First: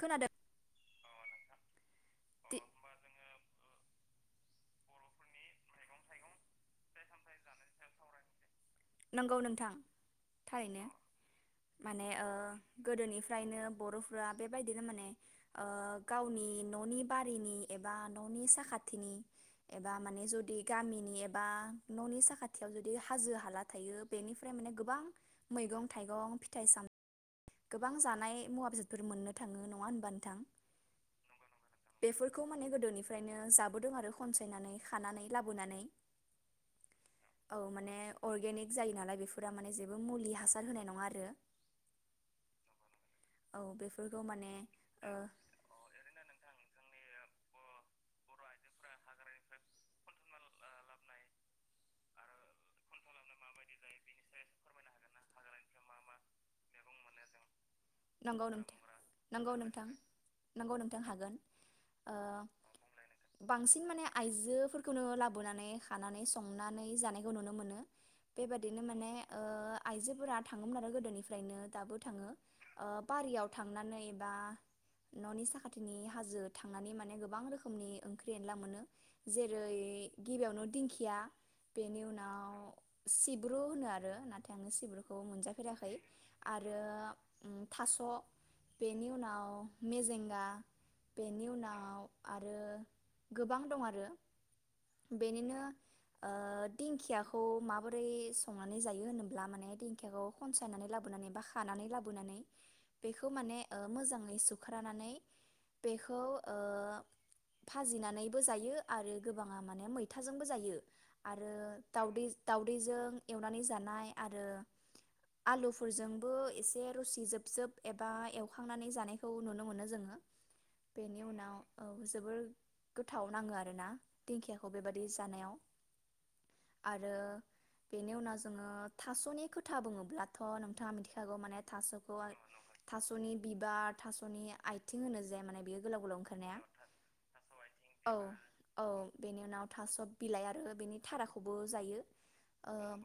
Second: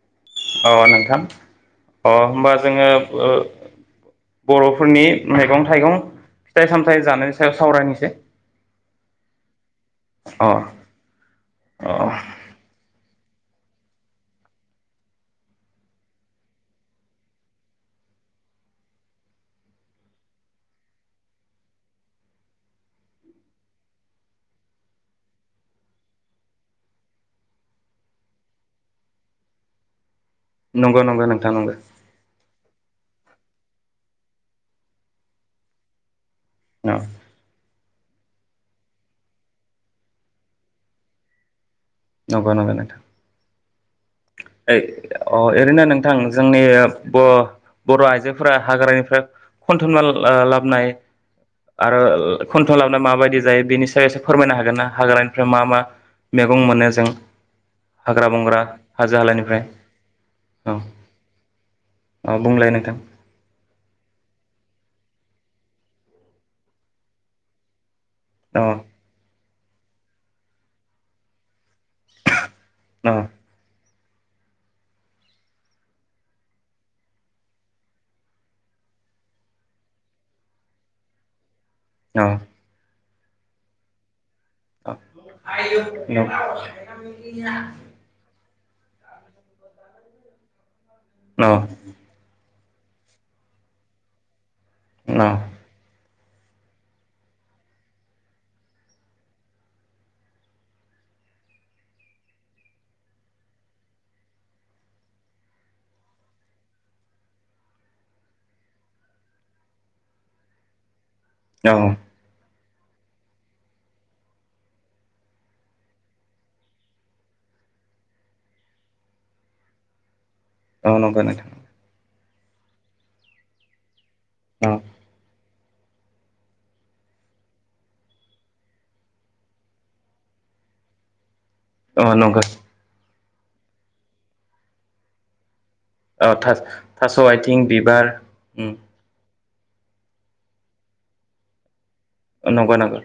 खोनादों अ नोंथां अ होमबा जोङो ओ बरफोरनि मैगं थाइगं फिथाइ सामथाइ जानायनि सायाव सावरायनोसै नंगौ नोंथां अ थारैनो अ माने ओ गोदोनि निफ्रायनो बरफ्रा बेबायदिनो माने ओ गावनि ननि बारिनि एबा ननि साखाथिनि एबा माने जुदि गामिनि एबा ननि साखाथियाव जुदि हाजो हाला थायो बेनिफ्राय माने गोबां मैगं थाइगं फिथाइ साम गोबां जानाय मुवा बेसादफोर मोननो थाङो नङा होमबा नों नंगौ नंगौ नोंथां नंगौ निफ्रायनो जाबोदों आरो खनसायनानै खानानै लाबोनानै औ औ माने अर्गेनिक जायो नालाय बेफोरा माने जेबो मुलि हासार होनाय नङा आरो नंगौ नंगौ नोंथां। औ बेफोरखौ माने ओ अ-ओरैनो नोंथां जोंनि ब बर आइजोफोरा हाग्रानिफ्राय खन्थुमना ला लाबोनाय आरो खन्थुम लाबोना माबायदि जायो बेनि सायाव एसे फोरमायनो हागोन ना हाग्रानिफ्राय मा मा मैगं मोनो जों? हाग्रा नंगौ बंग्रा नोंथां हाजो नंगौ हालानिफ्राय नोंथां नंगौ औ नोंथां हागोन ओ औ बुंलाय नोंथां बांसिन माने आइजोफोरखौनो ला लाबोनानै हानानै संनानै जानायखौ नुनो मोनो बेबादिनो औ माने ओ आइजोफोरा थाङोमोन आरो गोदोनिफ्रायनो दाबो थाङो ओ बारियाव थांनानै बा ननि साखाथिनि हाजो थांनानै माने गोबां रोखोमनि ओंख्रि एनला मोनो जेरै गिबियावनो दिंखिया, बेनि उनाव औ सिब्रु होनो आरो ना थाय आङो औ सिब्रुखौ मोनजाफेराखै औ आरो ओं थास' बेनि उनाव मेजेंगा औ बेनि उनाव आ आरो गोबां दं आरो बेनिनो ओ दिंखियाखौ माबोरै संनानै जायो होनोब्ला माने दिंखियाखौ खनसायनानै लाबोनानै बा खानानै लाबो नानै बेखौ माने ओ मोजाङै सुख्रानानै बेखौ ओ भाजिनानैबो जायो आरो गोबाङा माने मैथाजोंबो जायो। आरो औ दावदै दावदैजों एवनानै जानाय आरो आलुफोरजोंबो एसे रोसि जोबजोब एबा एवखांनानै जानायखौ नुनो मोनो जोङो। औ बेनि नंगौ नोंथां उनाव औ जोबोर गोथाव नाङो आरो ना? औ दिंखियाखौ बेबादि जानायाव आरो बेनि उनाव जोङो थास'नि खोथा बुङोब्लाथ' नोंथाङा मिथिखागौ माने औ थास'खौहाय नंगौ थास'नि बिबार थास'नि आथिं होनो जे माने बेयो। गोलाव गोलाव औ ओंखारनाया थास थास' आथिं औ बिबार उम। औ बेनि उनाव थास' बिलाइ आरो बेनि थराखौबो जायो। नंगौ ओ नंगौ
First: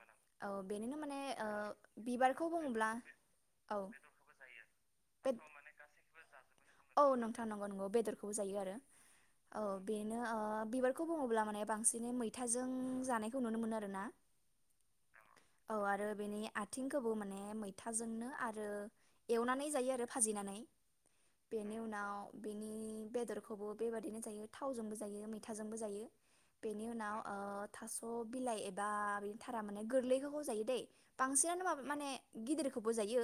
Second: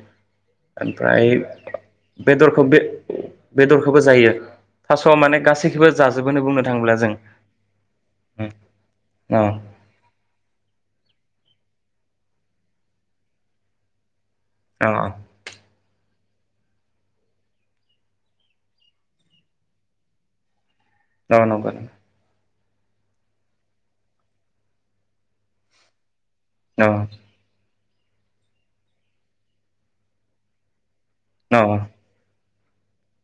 औ बेनिनो माने ओमफ्राय ओ बिबारखौ बेदरखौ बे बुङोब्ला औ बेदरखौबो जायो थास'आ बे माने गासैखौबो जाजोबो बुं औ नोंथां नंगौ नंगौ बेदरखौबो जायो आरो औ बेनो ओ बिबार खौ बुङोब्ला माने बांसिनै मैथाजों जानायखौ नुनो मोनो आरोना अ औ आरो बेनि आथिंखौबो माने मैथाजोंनो आरो एवनानै जायो आरो भाजिनानै औ नंगौ बेनि उनाव बेनि बेदरखौबो बेबादिनो जायो थावजोंबो जायो मैथाजोंबो जायो औ बेनि उनाव ओ थास' बिलाइ एबा बि थारा माने गोरलैखौ जायो दै बांसिनानो माबा माने गिदिरखौबो जायो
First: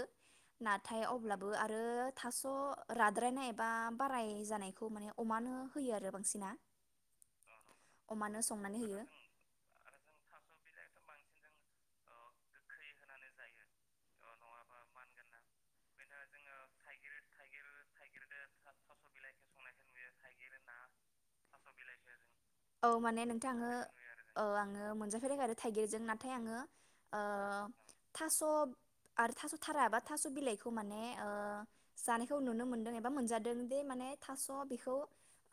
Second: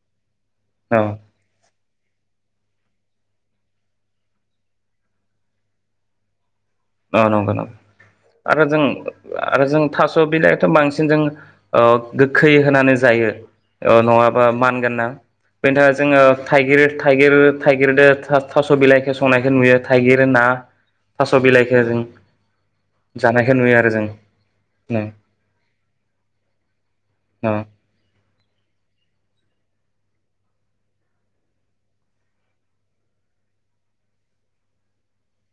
नाथाय अब्लाबो आ आरो थास' राद्रायनाय बा बाराय जानायखौ माने अमानो होयो आरो बांसिना औ नंगौ अमानो आरो संनानै जों होयो आरो जों थास' बिलाइथ' बांसिन जों ओ गोखै होनानै जायो नङाबा मानगोनना बेनि थाखाय जोङो थाइगिर थाइगिर थाइगिर थास' बिलाइखौ संनायखौ नुयो थाइगिर ना थास' बिलाइखौ जों [unintelligible] औ माने जानायखौ नोंथाङा आङो नुयो आरो जों औ आङो औ मोनजाफेराखै आरो थाइगिरजों नाथाय आङो औ थास' आरो थास' थारा एबा थास' बिलाइखौ माने जानायखौ नुनो मोनदों एबा मोनजादों दि माने थास' बेखौ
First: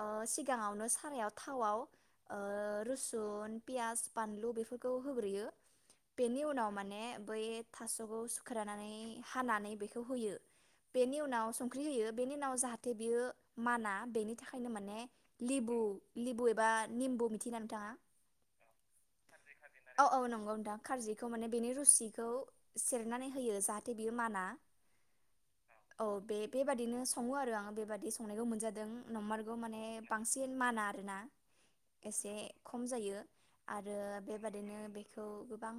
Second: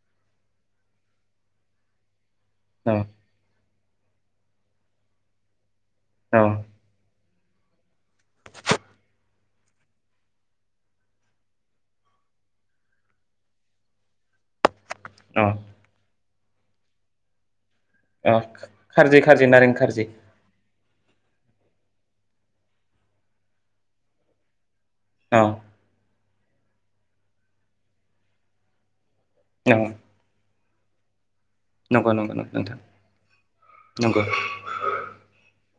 ओ सिगाङावनो सारायाव थावआव ओ रुसुन पियास बानलु बेफोरखौ होग्रोयो बेनि औ उनाव माने बै थास' खौ सुखानानै [unintelligible] हानानै बेखौ होयो बेनि उनाव संख्रि होयो बेनि उनाव जाहाथे बियो माना बेनि थाखायनो माने औ लिबु लिबु एबा निमबु मिथि अ खारजि खारजि नारें औ खारजि औ नंगौ नोंथां खारजिखौ माने बेनि रुसिखौ सेरनानै होयो जाहाथे बियो माना औ औ बे बेबादिनो सङो आरो आं बेबादि संनायखौ मोनजादों नंमारगौ औ माने बांसिन माना आरोना। नंगौ एसे नंगौ नंगौ नोंथां खम जायो आरो नंगौ बेबादिनो बेखौ गोबां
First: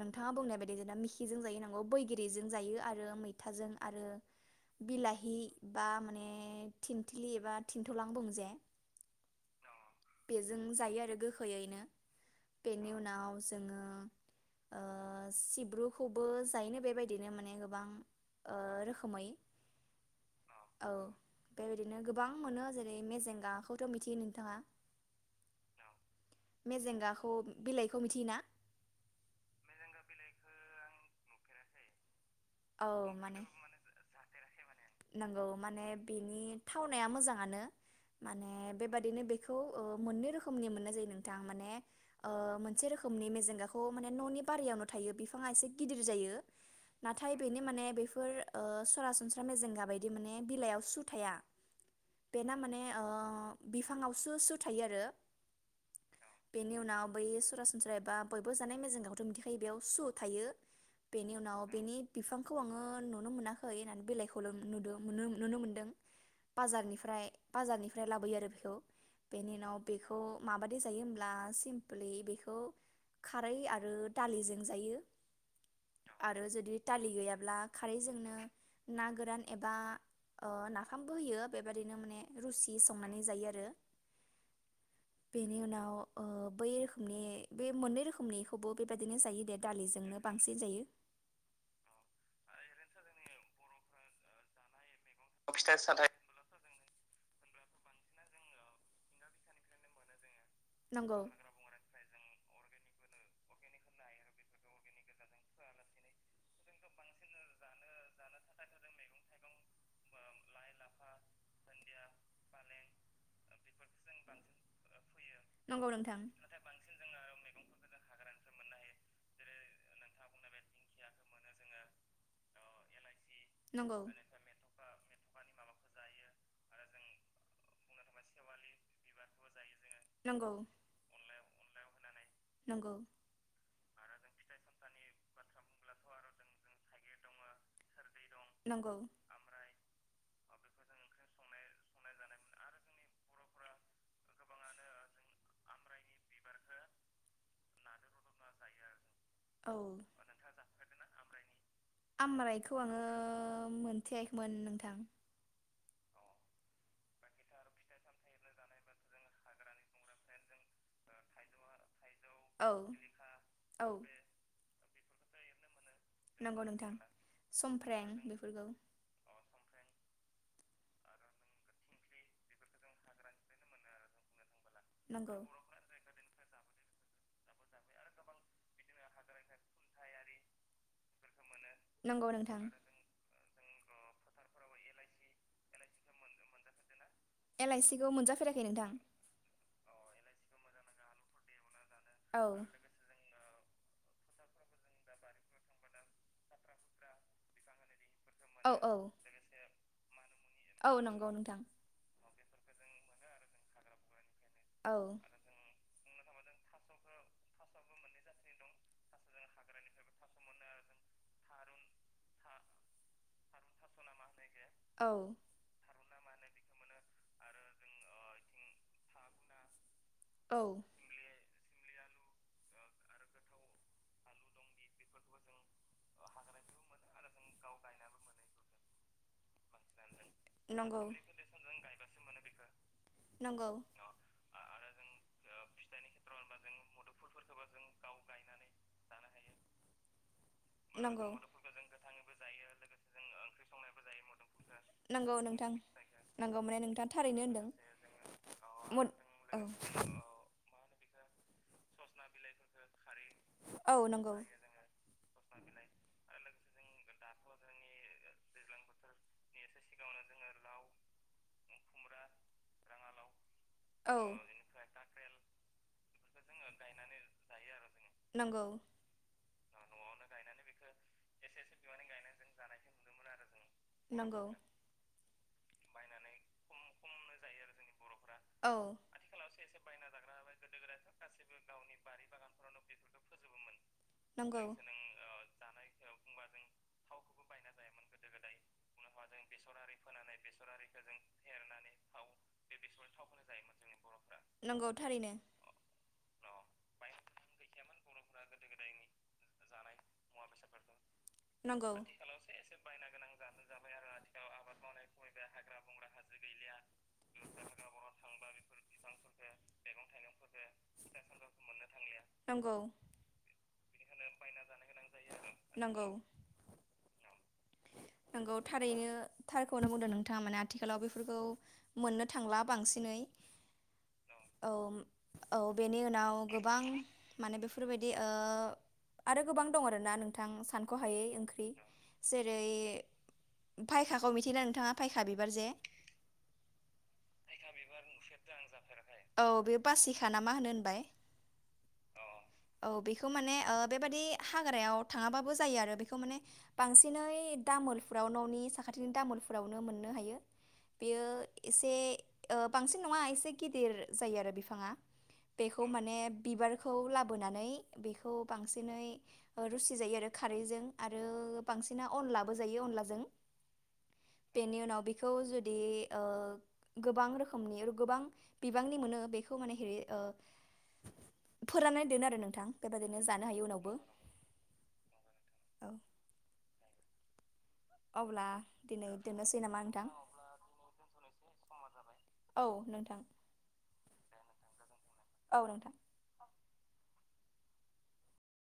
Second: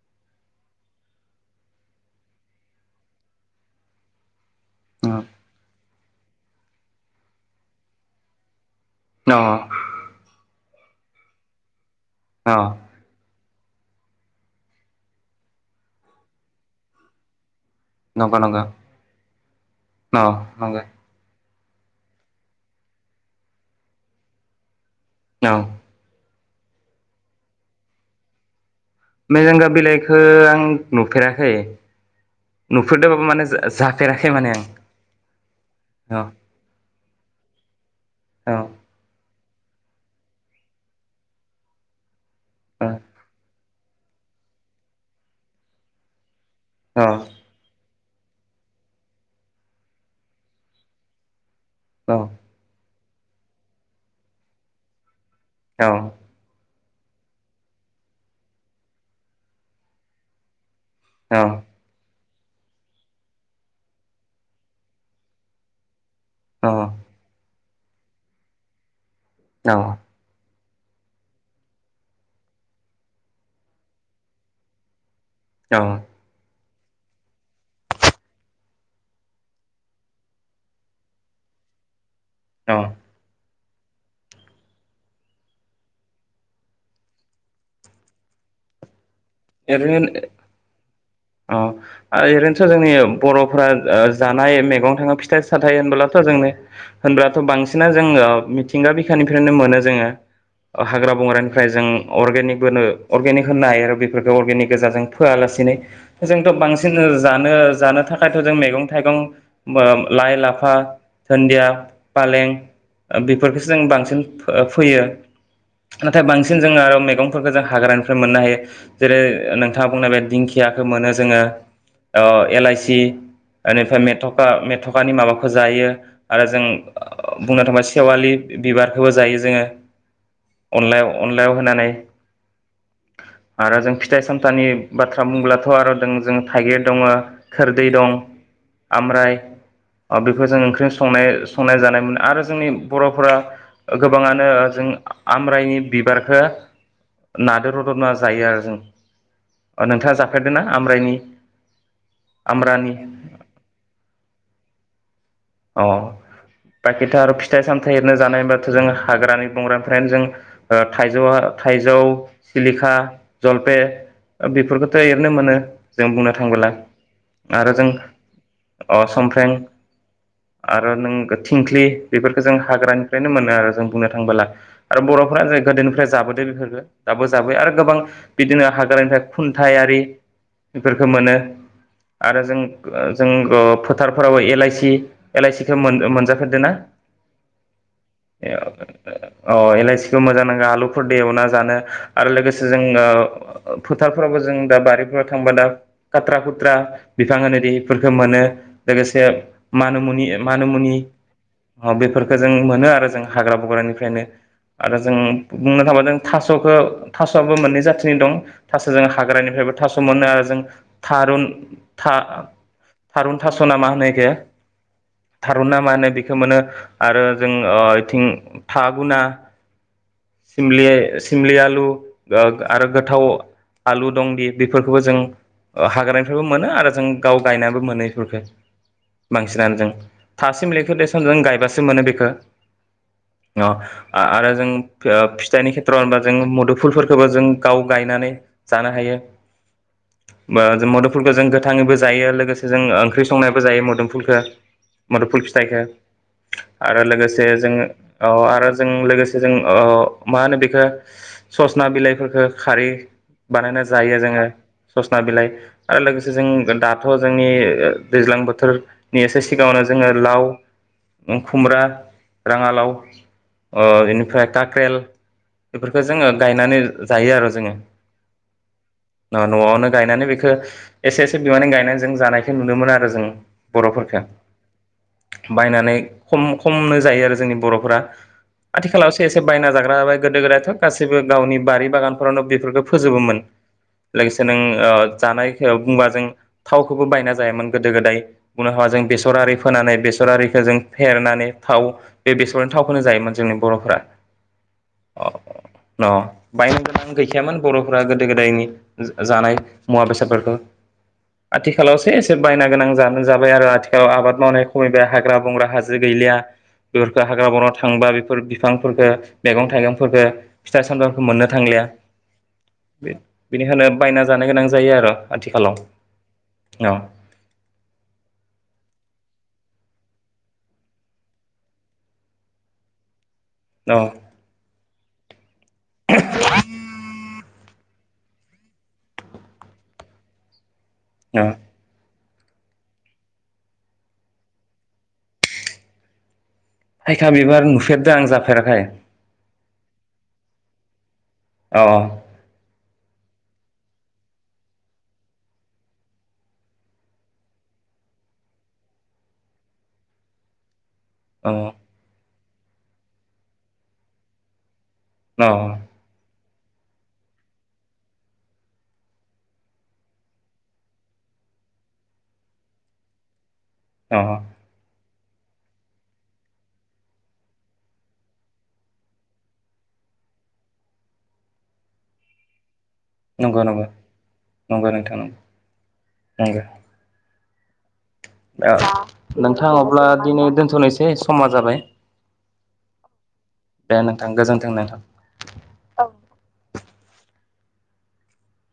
नोंथाङा बुंनाय बायदि जोंना मिखिजों जायो नांगौ बैग्रिजों जायो आरो मैथाजों आरो अ बिलााहि बा माने थिनथिलि एबा थिनथ'लां बुंजाया औ बेजों जायो आरो गोखैयैनो अ बेनि उनाव जोङो ओ सिब्रुखौबो जायोनो बेबायदिनो माने गोबां नंगौ ओ नंगौ रोखोमै औ नंगौ औ बेबायदिनो गोबां मोनो जेरै मेजेंगाखौथ' मिथियो नोंथाङा? औ मेजेंगाखौ बिलाइखौ मिथियो ना? मोजेंगा बिलाइखौ आं नुफेराखै औ नुफेरदोंबाबो माने जाफेराखै माने आं नंगौ माने औ बेनि थावनाया मोजाङानो माने औ बेबादिनो बेखौ खौ मोननै रोखोमनि मोननाय जायो नोंथां माने मोनसे औ रोखोमनि मेजेंगा माने न'नि बारियावनो थायो बिफाङा एसे गिदिर जायो। नाथाय बेनो माने बेफो बेफोर सरासनस्रा मेजेंगा बायदि माने बिलाइयाव सु थाया। औ बेना माने बिफाङावसो सु थायो आरो औ बेनि उनाव बै सरासनस्रा एबा बयबो जानाय मेजेंगाखौथ' मिथिखायो बेयाव सु थायो। बेनि औ उनाव बेनि बिफांखौ आङो नुनो मोनाखै होननानै बेलाइखौल' नु नुनो मोनदों। बाजारनिफ्राय बाजारनिफ्राय लाबोयो आरो बेखौ बेनि उनाव बेखौ माबादि जायो होमब्ला सिमपोलै बेखौ खारै आरो दालिजों जायो औ आरो जुदि दालि गैयाब्ला खारैजोंनो ना गोरान एबा नाफामबो होयो बिबादिनो माने रुसि औ संनानै जायो आरो बेनि उनाव बै रोखोमनि बे मोननै रोखोमनिखौबो बेबादि बिदिनो जायो दे ओरैनो दालिजोंनो बांसिन जायो अ ओरैनोथ' जोंनि बर'फोरा जानाय मैगं थाङो फिथाइ साथाय होनबोब्लाथ' जोंनो होनब्लाथ' बांसिना जोङो मिथिंगा बिखानिफ्रायनो मोनो जोङो हाग्रा नंगौ बंग्रानिफ्राय जों अर्गेनिक बोनो अर्गेनिक होनो हायो आरो बेफ फोरखौ अर्गेनिक गोजाजों फोआलासिनो जोंथ' बांसिन जानो जानो थाखायथ' जों मैगं थाइगं लाइ लाफा धोन्दिया फालें बेफोरखौसो जों बांसिन फैयो नंगौ नोंथां नाथाय बांसिन जोंङो आरो मैगंफोरखौ जों हाग्रानिफ्राय मोननो हायो। नोंथाङा बुंनाय बे दिंखियाखौ मोनो जोङो ओ एलाइसि नंगौ बेनिफ्राय मेथखा मेथ'कानि माबा जायो आरो जों बुंनो थांबा सेवालि बिबारखौबो जायो जोङो नंगौ अनलायाव अनलायाव होनानै नंगौ आरो जों फिथाइ सामथानि बाथ्रा बुङोब्लाथ' आरो दों जों थाइगिर दङ खोरदै दं नंगौ आमराय ओ बि बेखौ जों ओंख्रि संनाय संनाय जानाय मोन आरो जोंनि बर'फोरा गोबाङानो जों आमब्राइनि बिबारखौ नाजों रदर ना जायो आरो जों औ जाफेरदोंना आमब्रायनि आम्राइखौ आमब्रानि आङो मोनथेयाखैमोन नोंथां अ बाखिथा आरो फिथाइ सामथायाइ एरनो जानाय होनबाथ' जों हाग्रानि बंग्रानिफ्रायनो जों थाइजौआ थाइजौ औ सिलिखा जलपे औ बेफोरखो दं एरैनो मोनो जों बुंनो नंगौ थांबोला नोंथां आरो जों समफ्रें बेफोरखौ अ समफ्रें आरो नों थिंख्लि बेफोरखौ जों हाग्रानिफ्रायनो मोनो आरो जों बुंनो थांबोला आरो नंगौ बर'फ्रा जे गोदोनिफ्राय जाबोदों बेफोरबो दाबो जाबाय आरो गोबां बिदिनो हाग्रानिफ्राय खुन्थायारि बेफोरखौ मोनो नंगौ आरो जों नोंथां जों ओ फोथारफोरावबो एलाइसि एलाइसिखौ मोन-मोनजाफेरदो ना? एलआइसि खौ मोनजाफेराखै नोंथां अ एलाइसिखौ मोजां नाङो आलुफोर दोवना एवना जानो आरो औ लोगोसे जोङो फोथारफोरावबो जों दा बारिफोराव थांबा दा खाथ्रा खुथ्रा बिफां होनोदि फोर मोनो औ औ लोगोसे मानु मुनि मानु औ मुनि नंगौ नोंथां बेफोर जों मोनो आरो जों हाग्रा बग्रानिफ्रायनो औ आरो जों बुंनो थाबोदों थास'खौ थास'आबो मोननै जाथिनि दं थास' जों हाग्रानिफ्रायबो थास' मोनो आरो जों थारुन था थारुन थास' ना मा होनो एखो औ थारुना माहोनो बेख खो मोनो आरो जों ओ इथिं थागुना औ सिमलि सिमलि आल थु गो आरो गोथाव आलु दंदि बेफोरखौबो जों ओ हाग्रानिफ्रायबो मोनो आरो जों गाव गायनानैबो मोनो इफोरखो बांस सिनानो जों था सिमलि खो नंगौ देसन जों गायबासो मोनो बेखो नंगौ अ आरो जों खोब फिथाइनि खेथ्र'आवनो जों मदुफुलफोर खोबो जों गाव गायनानै जानो हायो बा जों नंगौ मदुफुलखौ जों गोथाङैबो जायो लोगोसे जों ओंख्रि संनायबो जायो मदुफुलख नंगौ मदुफुल नोंथां फिथाइखो नंगौ माने आरो नोंथाङा थारैनो लोगोसे जोङो अ आरो जों होनदों लोगोसे जों औ ओ मा होनो बेखो ओ ससना बिलाइफोरखो खारै बानायना औ जायो नंगौ जोङो ससना बिलाइ आरो लोगोसे जों गोल दाथ' जोंनि ओ दैज्लां बोथोर नि एसे सिगाङावनो जोङो लाव ओ खुमब्रा, राङालाव अ औ बेनिफ्राय काक्रेल बेफोरखो जोङो गायनानै जायो आरो जोङो। नंगौ। ओ न'आवनो गायनानै बेखो इसे इसे बिबांनि गायनानै जों जानायखौ नुनो मोनो आरो जों। बर'फोरखो नंगौ बायनानै खम खमनो जायो आरो जोंनि बर'फोरा। औ आथिखालावसो एसे बायना जाग्रा जाबाय गोदो गोदायथ' गासैबो गावनि बारि बागानफोरावनो बेफोरखो फोजोबोमोन लोगोसे नों नंगौ ओ जानायखो बुंबा जों थावखौबो बायना जायामोन गोदो गोदाय थावा जों बेसर आरि फोनानै बेसर आरिखो जों फेरनानै थाव बे बेसरनि थावखोनो जाय जोंनि बर'फोरा नंगौ अ थारैनो अ न बायनो गोनां गैखायामोन बर'फोरा गोदो गोदायनि जा जानाय मुवा बेसादफोरखो नंगौ आथिखालावसो एसे बायना गोनां जान बाय आरो आथिखालाव आबाद मावनाय खमायबाय हाग्रा बंग्रा हाजो गैलिया बेफोरखो हाग्रा बंग्रा थांबा बेफोर बिफांफोरखो मैगं थाइगंफोरखो फिथाइ सामथाइखो मोननो थांलिया नंगौ बे बेनिखायनो बायना जानो गोनां जायो आर' आथिखालाव नंगौ अ नोंगौ थारैनो थारखौ नो बुंदों नोंथाङा माने आथिखालाव बेफोरखौ मोननो थांलाब बांसिनै औ औम औ बेनि उनाव गोबां माने बेफोरबायदि ओ आरो गोबां दं आरोना नोंथां सान ख'हायै औ ओंख्रि जेरै फायखाखौ मिथियो ना नोंथाङा फायखा बिबार जे थाइखा बिबार नुफेरदों आं जाफेराखै औ बेयो बासिखा नामा होनो होनबाय। अ औ बेखौ माने ओ बेबादि हाग्रायाव थाङाबाबो जायो आरो बेखौ माने बांसिनै दामोलफोराव न'नि साखाथिनि दामोलफोरावनो मोननो हायो। बियो अ इसे ओ बांसिन नङा इसे गिदिर जायो आरो बिफाङा। अ बेखौ माने बिबारखौ लाबोनानै बेखौ बांसिनै रुसि जायो आरो खारैजों आरो बांसिना अनलाबो जायो अनलाजों अ बेनि उनाव बि खौ जुदि ओ गोबां रोखोमनि गोबां बिबांनि मोनो बेखौ माने हेरै ओ फोराननानै दोनो आरो नोंथां। बेबायदिनो जानो नंगौ हायो नंगौ उनावबो नंगौ नोंथां नंगौ औ नंगौ अब्ला दिनै ओ दोननोसै नोंथां नामा अब्ला दिनै दोनथ'नोसै समा जाबाय। औ नोंथां दे नोंथां गोजोन्थों नोंथां। औ नोंथां